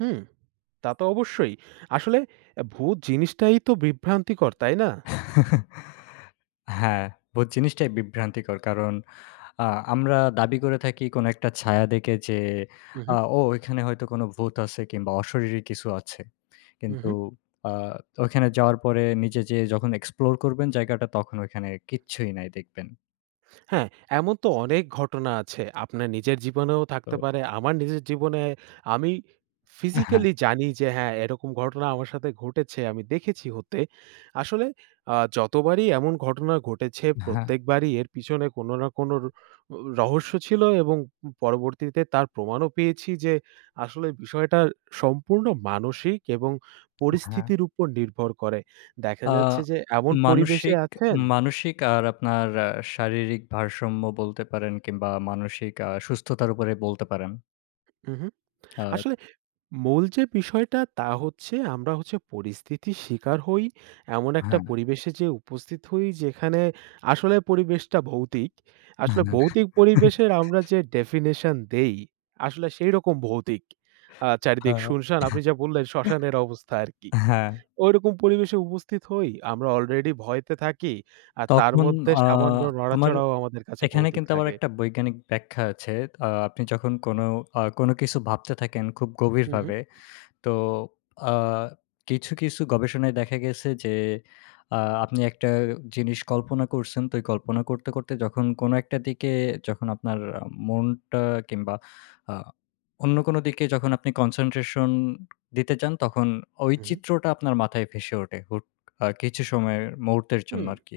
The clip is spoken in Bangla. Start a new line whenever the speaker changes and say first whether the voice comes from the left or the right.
right: হুম, তা তো অবশ্যই। আসলে এ ভূত জিনিসটাই তো বিভ্রান্তিকর, তাই না?
left: হ্যাঁ, ভূত জিনিসটাই বিভ্রান্তিকর। কারণ, আ আমরা দাবি করে থাকি কোনো একটা ছায়া দেখে যে
right: হু, হু।
left: আ ও এখানে হয়তো কোনো ভূত আছে কিংবা অশরীরী কিছু আছে।
right: হু,
left: কিন্তু
right: হু।
left: আ তো ওইখানে যাওয়ার পরে নিজে যেয়ে যখন explore করবেন জায়গাটা, তখন ওখানে কিচ্ছুই নাই দেখবেন।
right: হ্যাঁ, এমন তো অনেক ঘটনা আছে। আপনার নিজের জীবনেও থাকতে
left: তো
right: পারে। আমার নিজের জীবনে আমি
left: আ হ্যাঁ।
right: ফিজিক্যালি জানি যে হ্যাঁ, এরকম ঘটনা আমার সাথে ঘটেছে, আমি দেখেছি হতে। আসলে আ যতবারই এমন ঘটনা ঘটেছে,
left: হ্যাঁ।
right: প্রত্যেকবারই এর পিছনে কোনো না কোনো র উ রহস্য ছিল এবং উম পরবর্তীতে তার প্রমাণও পেয়েছি যে আসলে বিষয়টা সম্পূর্ণ মানসিক এবং
left: আ হ্যাঁ।
right: পরিস্থিতির উপর নির্ভর করে। দেখা
left: আ
right: যাচ্ছে যে এমন পরিবেশে
left: মানসিক
right: আছেন
left: মানসিক আর আপনার অ্যা শারীরিক ভারসাম্য বলতে পারেন কিংবা মানসিক আ সুস্থতার উপরে বলতে পারেন।
right: হু, হু।
left: আ
right: আসলে মূল যে বিষয়টা তা হচ্ছে আমরা হচ্ছে পরিস্থিতির শিকার হই। এমন একটা
left: হ্যাঁ।
right: পরিবেশে যে উপস্থিত হই যেখানে আসলে পরিবেশটা ভৌতিক। আসলে
left: হ্যাঁ।
right: ভৌতিক পরিবেশের আমরা যে definition দেই আসলে সেই রকম ভৌতিক। আ
left: হা
right: চারিদিক সুনসান, আপনি যা বললেন শ্মশানের অবস্থা আরকি।
left: হ্যাঁ।
right: ওই রকম পরিবেশে উপস্থিত হই। আমরা অলরেডি ভয়েতে থাকি আর তার
left: তখন
right: মধ্যে
left: আ
right: সামান্য
left: আমার
right: নড়াচড়াও আমাদের কাছে
left: এখানে
right: ভৌতিক
left: কিন্তু আবার
right: লাগে।
left: একটা বৈজ্ঞানিক ব্যাখ্যা আছে। তা আপনি যখন কোনো আ কোনো কিছু ভাবতে থাকেন খুব
right: হু, হু।
left: গভীরভাবে। তো আ কিছু, কিছু গবেষণায় দেখা গেছে যে আ আপনি একটা জিনিস কল্পনা করছেন। তো এই কল্পনা করতে, করতে যখন কোনো একটা দিকে যখন আপনার আ মনটা কিংবা আ অন্য কোনো দিকে যখন আপনি concentration দিতে যান, তখন ওই
right: হু, হু।
left: চিত্রটা আপনার মাথায় ভেসে ওঠে হুট আ কিছু সময়ের মুহূর্তের জন্য
right: হুম।
left: আরকি।